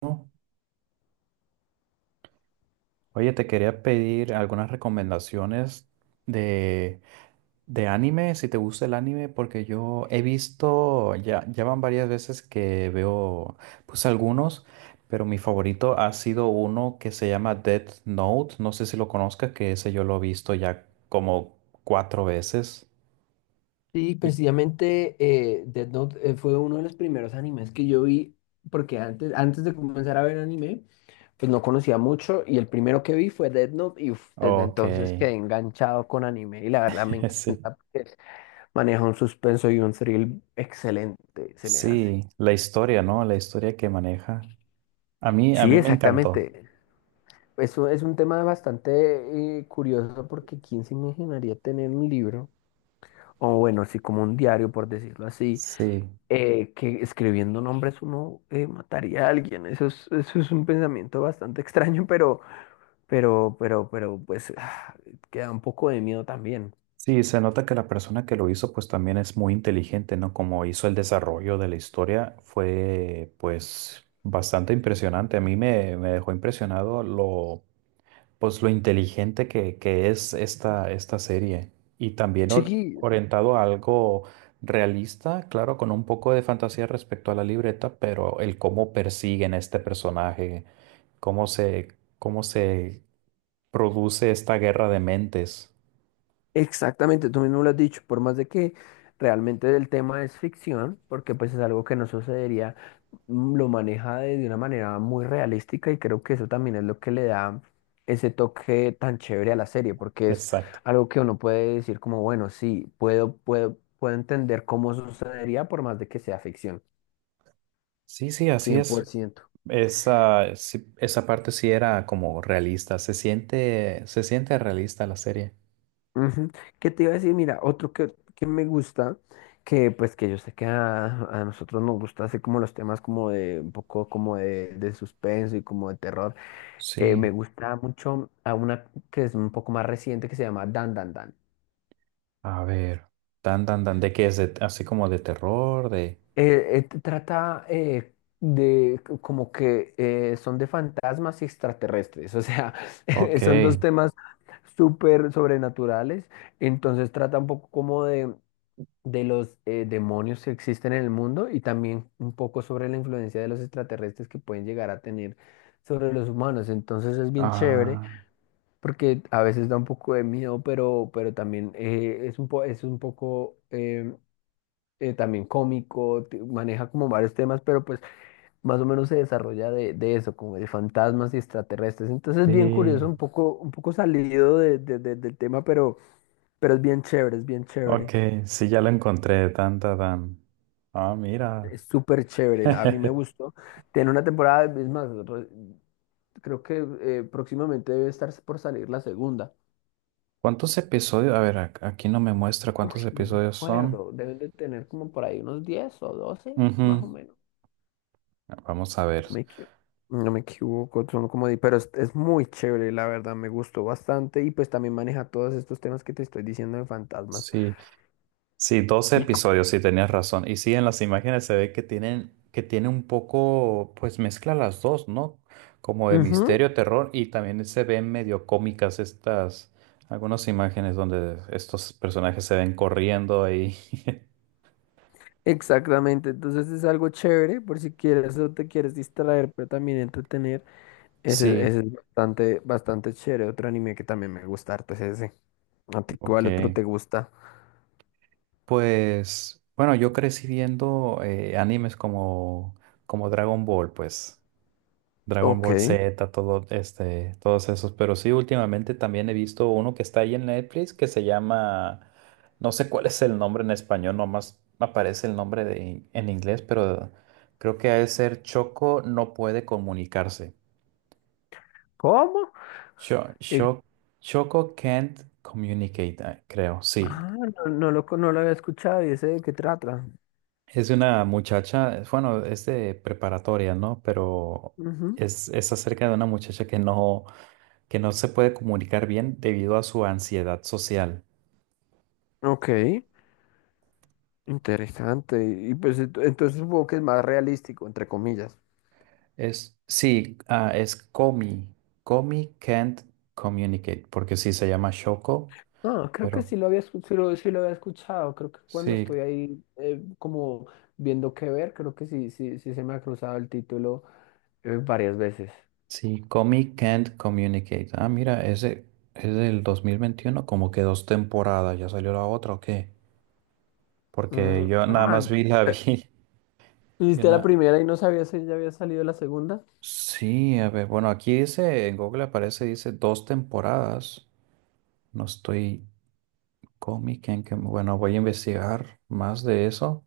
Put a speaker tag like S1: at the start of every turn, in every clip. S1: ¿No? Oye, te quería pedir algunas recomendaciones de, de anime, si te gusta el anime, porque yo he visto, ya van varias veces que veo, pues algunos, pero mi favorito ha sido uno que se llama Death Note, no sé si lo conozcas, que ese yo lo he visto ya como cuatro veces.
S2: Sí,
S1: Y,
S2: precisamente Death Note fue uno de los primeros animes que yo vi, porque antes de comenzar a ver anime, pues no conocía mucho y el primero que vi fue Death Note y uf, desde
S1: ok,
S2: entonces quedé enganchado con anime y la verdad me
S1: sí.
S2: encanta porque maneja un suspenso y un thrill excelente, se me hace.
S1: Sí, la historia, ¿no? La historia que maneja. A mí, a
S2: Sí,
S1: mí me encantó.
S2: exactamente. Eso es un tema bastante curioso porque ¿quién se imaginaría tener un libro? O bueno, sí, como un diario, por decirlo así,
S1: Sí.
S2: que escribiendo nombres uno mataría a alguien. Eso es un pensamiento bastante extraño, pero, pues, queda un poco de miedo también.
S1: Sí, se nota que la persona que lo hizo pues también es muy inteligente, ¿no? Como hizo el desarrollo de la historia fue pues bastante impresionante. A mí me, me dejó impresionado lo pues lo inteligente que es esta serie y también
S2: Sí,
S1: orientado a algo realista, claro, con un poco de fantasía respecto a la libreta, pero el cómo persiguen a este personaje, cómo se, cómo se produce esta guerra de mentes.
S2: exactamente, tú mismo lo has dicho, por más de que realmente el tema es ficción, porque pues es algo que no sucedería, lo maneja de una manera muy realística y creo que eso también es lo que le da ese toque tan chévere a la serie, porque es
S1: Exacto.
S2: algo que uno puede decir como, bueno, sí, puedo entender cómo sucedería por más de que sea ficción,
S1: Sí, sí, así
S2: cien por
S1: es.
S2: ciento.
S1: Esa, esa parte sí era como realista. Se siente realista la serie.
S2: Ujú. ¿Qué te iba a decir? Mira, otro que me gusta, que pues que yo sé que a nosotros nos gusta hacer como los temas como de un poco como de suspenso y como de terror. Me
S1: Sí.
S2: gusta mucho a una que es un poco más reciente que se llama Dan Dan Dan.
S1: A ver. Tan, tan, tan. ¿De qué es? De, así como de terror, de...
S2: Trata de como que son de fantasmas y extraterrestres, o sea,
S1: Ok.
S2: son dos temas súper sobrenaturales, entonces trata un poco como de los demonios que existen en el mundo y también un poco sobre la influencia de los extraterrestres que pueden llegar a tener sobre los humanos. Entonces es bien chévere
S1: Ah,
S2: porque a veces da un poco de miedo, pero también es un es un poco también cómico, maneja como varios temas, pero pues más o menos se desarrolla de eso, como de fantasmas y extraterrestres. Entonces es bien
S1: sí.
S2: curioso, un poco salido del tema, pero es bien chévere, es bien
S1: Ok,
S2: chévere.
S1: sí, ya lo encontré. Tan, tan, tan. Ah, mira.
S2: Es súper chévere, a mí me gustó. Tiene una temporada, es más, creo que próximamente debe estar por salir la segunda.
S1: ¿Cuántos episodios? A ver, aquí no me muestra
S2: Uy,
S1: cuántos
S2: no me
S1: episodios son.
S2: acuerdo, deben de tener como por ahí unos 10 o 12 más o
S1: Ujú.
S2: menos.
S1: Vamos a ver.
S2: No me equivoco. No me equivoco, son como, pero es muy chévere, la verdad, me gustó bastante y pues también maneja todos estos temas que te estoy diciendo de fantasmas.
S1: Sí. Sí, 12
S2: Y co-
S1: episodios, sí, tenías razón. Y sí, en las imágenes se ve que tienen, que tiene un poco, pues mezcla las dos, ¿no? Como de
S2: Ujú,
S1: misterio, terror, y también se ven medio cómicas estas, algunas imágenes donde estos personajes se ven corriendo ahí.
S2: exactamente, entonces es algo chévere por si quieres o te quieres distraer, pero también entretener.
S1: Sí,
S2: Ese es bastante, bastante chévere. Otro anime que también me gusta harto es ese. ¿A ti
S1: ok.
S2: cuál otro te gusta?
S1: Pues, bueno, yo crecí viendo animes como, como Dragon Ball, pues. Dragon
S2: Ok.
S1: Ball Z, todo este, todos esos. Pero sí, últimamente también he visto uno que está ahí en Netflix que se llama, no sé cuál es el nombre en español, nomás aparece el nombre de, en inglés, pero creo que ha de ser Choco no puede comunicarse.
S2: ¿Cómo?
S1: Cho-
S2: El-
S1: Cho- Choco can't communicate, ah, creo, sí.
S2: Ah, no, no lo había escuchado y ese de qué trata.
S1: Es de una muchacha, bueno, es de preparatoria, ¿no? Pero
S2: Ujú.
S1: es acerca de una muchacha que no se puede comunicar bien debido a su ansiedad social.
S2: Ok, interesante. Y pues entonces supongo que es más realístico, entre comillas.
S1: Es, sí, ah, es Komi. Komi can't communicate, porque sí se llama Shoko,
S2: No, creo que
S1: pero
S2: sí lo había, sí lo había escuchado. Creo que cuando
S1: sí,
S2: estoy ahí como viendo qué ver, creo que sí, sí se me ha cruzado el título varias veces.
S1: sí, Komi can't communicate. Ah, mira, ese es del 2021, como que dos temporadas, ¿ya salió la otra o qué? Porque
S2: Mm,
S1: yo nada
S2: ah,
S1: más vi la
S2: eh,
S1: vi.
S2: ¿Y
S1: Yo
S2: viste la
S1: na-
S2: primera y no sabías si ya había salido la segunda?
S1: Sí, a ver, bueno, aquí dice, en Google aparece, dice dos temporadas. No estoy Comic bueno, voy a investigar más de eso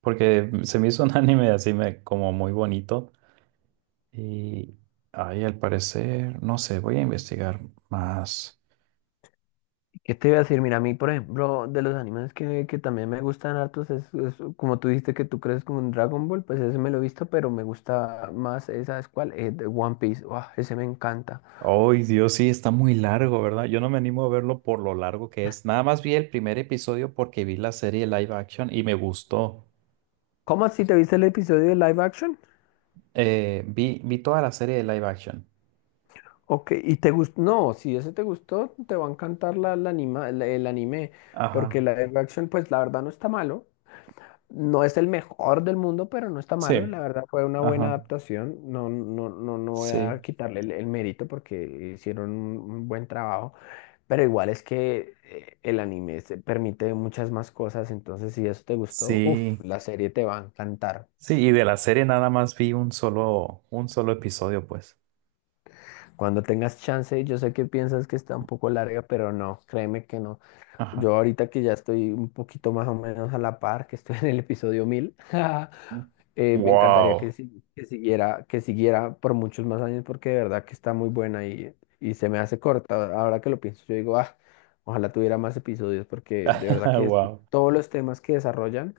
S1: porque se me hizo un anime así me, como muy bonito y ahí al parecer, no sé, voy a investigar más.
S2: ¿Qué te iba a decir? Mira, a mí, por ejemplo, de los animes que también me gustan hartos, es como tú dijiste que tú crees como un Dragon Ball, pues ese me lo he visto, pero me gusta más, esa es cuál, de One Piece, uah, ese me encanta.
S1: Ay, Dios, sí, está muy largo, ¿verdad? Yo no me animo a verlo por lo largo que es. Nada más vi el primer episodio porque vi la serie live action y me gustó.
S2: ¿Cómo así te viste el episodio de live action?
S1: Vi toda la serie de live action.
S2: Ok, y te gustó, no, si ese te gustó, te va a encantar el anime, porque
S1: Ajá,
S2: la live action, pues la verdad no está malo, no es el mejor del mundo, pero no está malo. La
S1: sí,
S2: verdad fue una buena
S1: ajá,
S2: adaptación. No, no voy a
S1: sí.
S2: quitarle el mérito porque hicieron un buen trabajo. Pero igual es que el anime se permite muchas más cosas. Entonces, si eso te gustó, uff,
S1: Sí,
S2: la serie te va a encantar.
S1: sí, y de la serie nada más vi un solo episodio, pues.
S2: Cuando tengas chance, yo sé que piensas que está un poco larga, pero no, créeme que no.
S1: Ajá.
S2: Yo ahorita que ya estoy un poquito más o menos a la par, que estoy en el episodio 1.000. Me encantaría que,
S1: Wow.
S2: si- que siguiera por muchos más años porque de verdad que está muy buena y se me hace corta. Ahora que lo pienso, yo digo, ah, ojalá tuviera más episodios porque de verdad que
S1: Wow.
S2: todos los temas que desarrollan,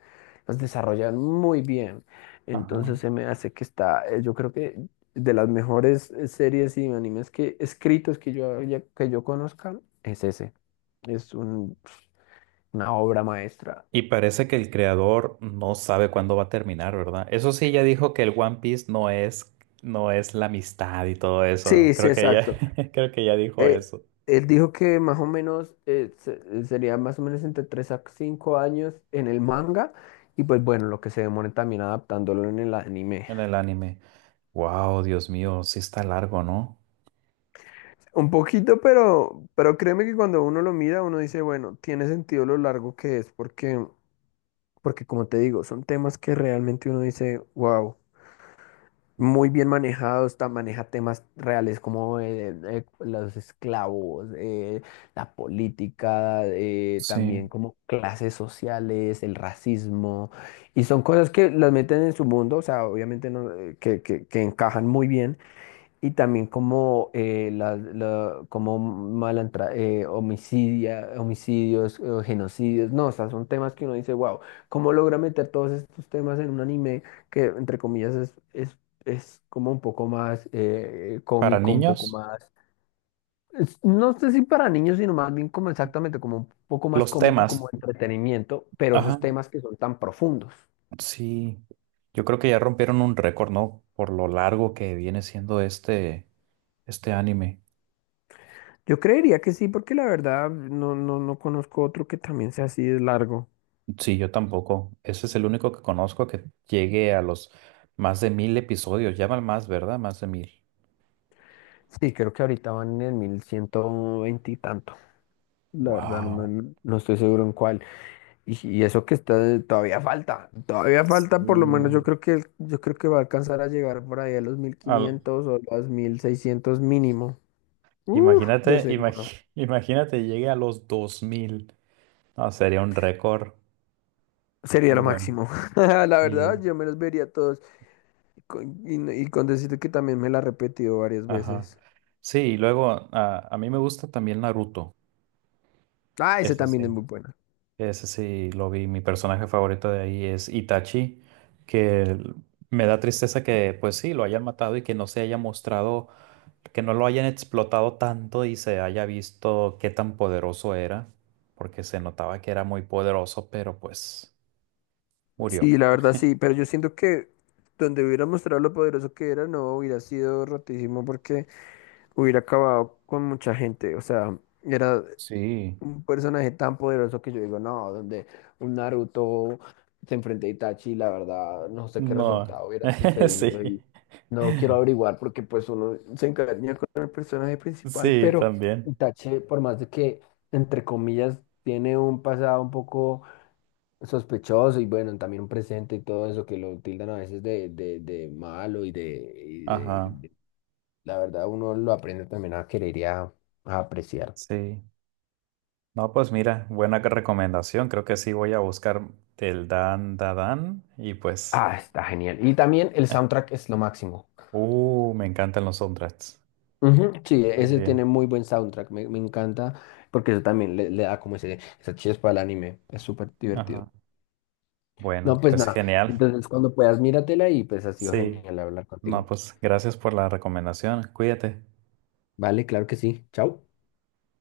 S2: los desarrollan muy bien.
S1: Ajá.
S2: Entonces se me hace que está, yo creo que de las mejores series y animes que escritos que yo conozca es ese. Es un- una obra maestra.
S1: Y parece que el creador no sabe cuándo va a terminar, ¿verdad? Eso sí, ya dijo que el One Piece no es, no es la amistad y todo eso.
S2: Sí, sí,
S1: Creo que ya
S2: exacto.
S1: creo que ya dijo
S2: Eh,
S1: eso
S2: él dijo que más o menos sería más o menos entre 3 a 5 años en el manga y pues bueno, lo que se demore también adaptándolo en el anime.
S1: en el anime. Wow, Dios mío, sí está largo, ¿no?
S2: Un poquito, pero créeme que cuando uno lo mira, uno dice, bueno, tiene sentido lo largo que es porque, porque como te digo, son temas que realmente uno dice, wow. Muy bien manejado, está, maneja temas reales como los esclavos, la política, también
S1: Sí.
S2: como clases sociales, el racismo, y son cosas que las meten en su mundo, o sea, obviamente no, que encajan muy bien, y también como, como malantra, homicidios, genocidios. No, o sea, son temas que uno dice, wow, ¿cómo logra meter todos estos temas en un anime que, entre comillas, es como un poco más
S1: ¿Para
S2: cómico, un poco
S1: niños?
S2: más... No sé si para niños, sino más bien como exactamente, como un poco más
S1: Los
S2: cómico, como
S1: temas.
S2: entretenimiento, pero esos
S1: Ajá.
S2: temas que son tan profundos.
S1: Sí, yo creo que ya rompieron un récord, ¿no? Por lo largo que viene siendo este anime.
S2: Yo creería que sí, porque la verdad no, no conozco otro que también sea así de largo.
S1: Sí, yo tampoco. Ese es el único que conozco que llegue a los más de mil episodios. Llaman más, ¿verdad? Más de mil.
S2: Sí, creo que ahorita van en el 1.120 y tanto. La verdad, no,
S1: Wow.
S2: no estoy seguro en cuál. Y eso que está, todavía falta. Todavía falta, por lo menos
S1: Sí.
S2: yo creo que va a alcanzar a llegar por ahí a los mil
S1: Al-
S2: quinientos o los 1.600 mínimo. Uf,
S1: imagínate,
S2: de seguro.
S1: imagínate, llegue a los dos mil. No, sería un récord
S2: Sería
S1: muy
S2: lo
S1: bueno.
S2: máximo. La verdad,
S1: Sí.
S2: yo me los vería todos. Y no- y con decirte que también me la he repetido varias
S1: Ajá.
S2: veces.
S1: Sí, y luego a mí me gusta también Naruto.
S2: Ah, ese
S1: Ese sí.
S2: también es muy bueno.
S1: Ese sí lo vi. Mi personaje favorito de ahí es Itachi, que el- me da tristeza que, pues sí, lo hayan matado y que no se haya mostrado, que no lo hayan explotado tanto y se haya visto qué tan poderoso era, porque se notaba que era muy poderoso, pero pues murió.
S2: Sí, la verdad sí, pero yo siento que donde hubiera mostrado lo poderoso que era, no hubiera sido rotísimo porque hubiera acabado con mucha gente. O sea, era
S1: Sí,
S2: un personaje tan poderoso que yo digo, no, donde un Naruto se enfrenta a Itachi, la verdad, no sé qué
S1: no,
S2: resultado hubiera sucedido
S1: sí,
S2: y no lo quiero averiguar porque pues uno se encariña con el personaje principal,
S1: sí,
S2: pero
S1: también.
S2: Itachi, por más de que, entre comillas, tiene un pasado un poco sospechoso y bueno, también un presente y todo eso que lo tildan a veces de malo y de,
S1: Ajá,
S2: de- la verdad, uno lo aprende también a querer y a apreciar.
S1: sí. No, pues mira, buena que recomendación. Creo que sí voy a buscar el Dan Dadan y pues,
S2: Ah, está genial. Y también el soundtrack es lo máximo.
S1: me encantan los soundtracks
S2: Ujú, sí, ese tiene
S1: también.
S2: muy buen soundtrack, me encanta, porque eso también le da como ese, esa chispa al anime, es súper
S1: Ajá.
S2: divertido. No,
S1: Bueno,
S2: pues
S1: pues
S2: nada,
S1: genial.
S2: entonces cuando puedas míratela y pues ha sido
S1: Sí.
S2: genial hablar
S1: No,
S2: contigo.
S1: pues gracias por la recomendación. Cuídate.
S2: Vale, claro que sí, chao.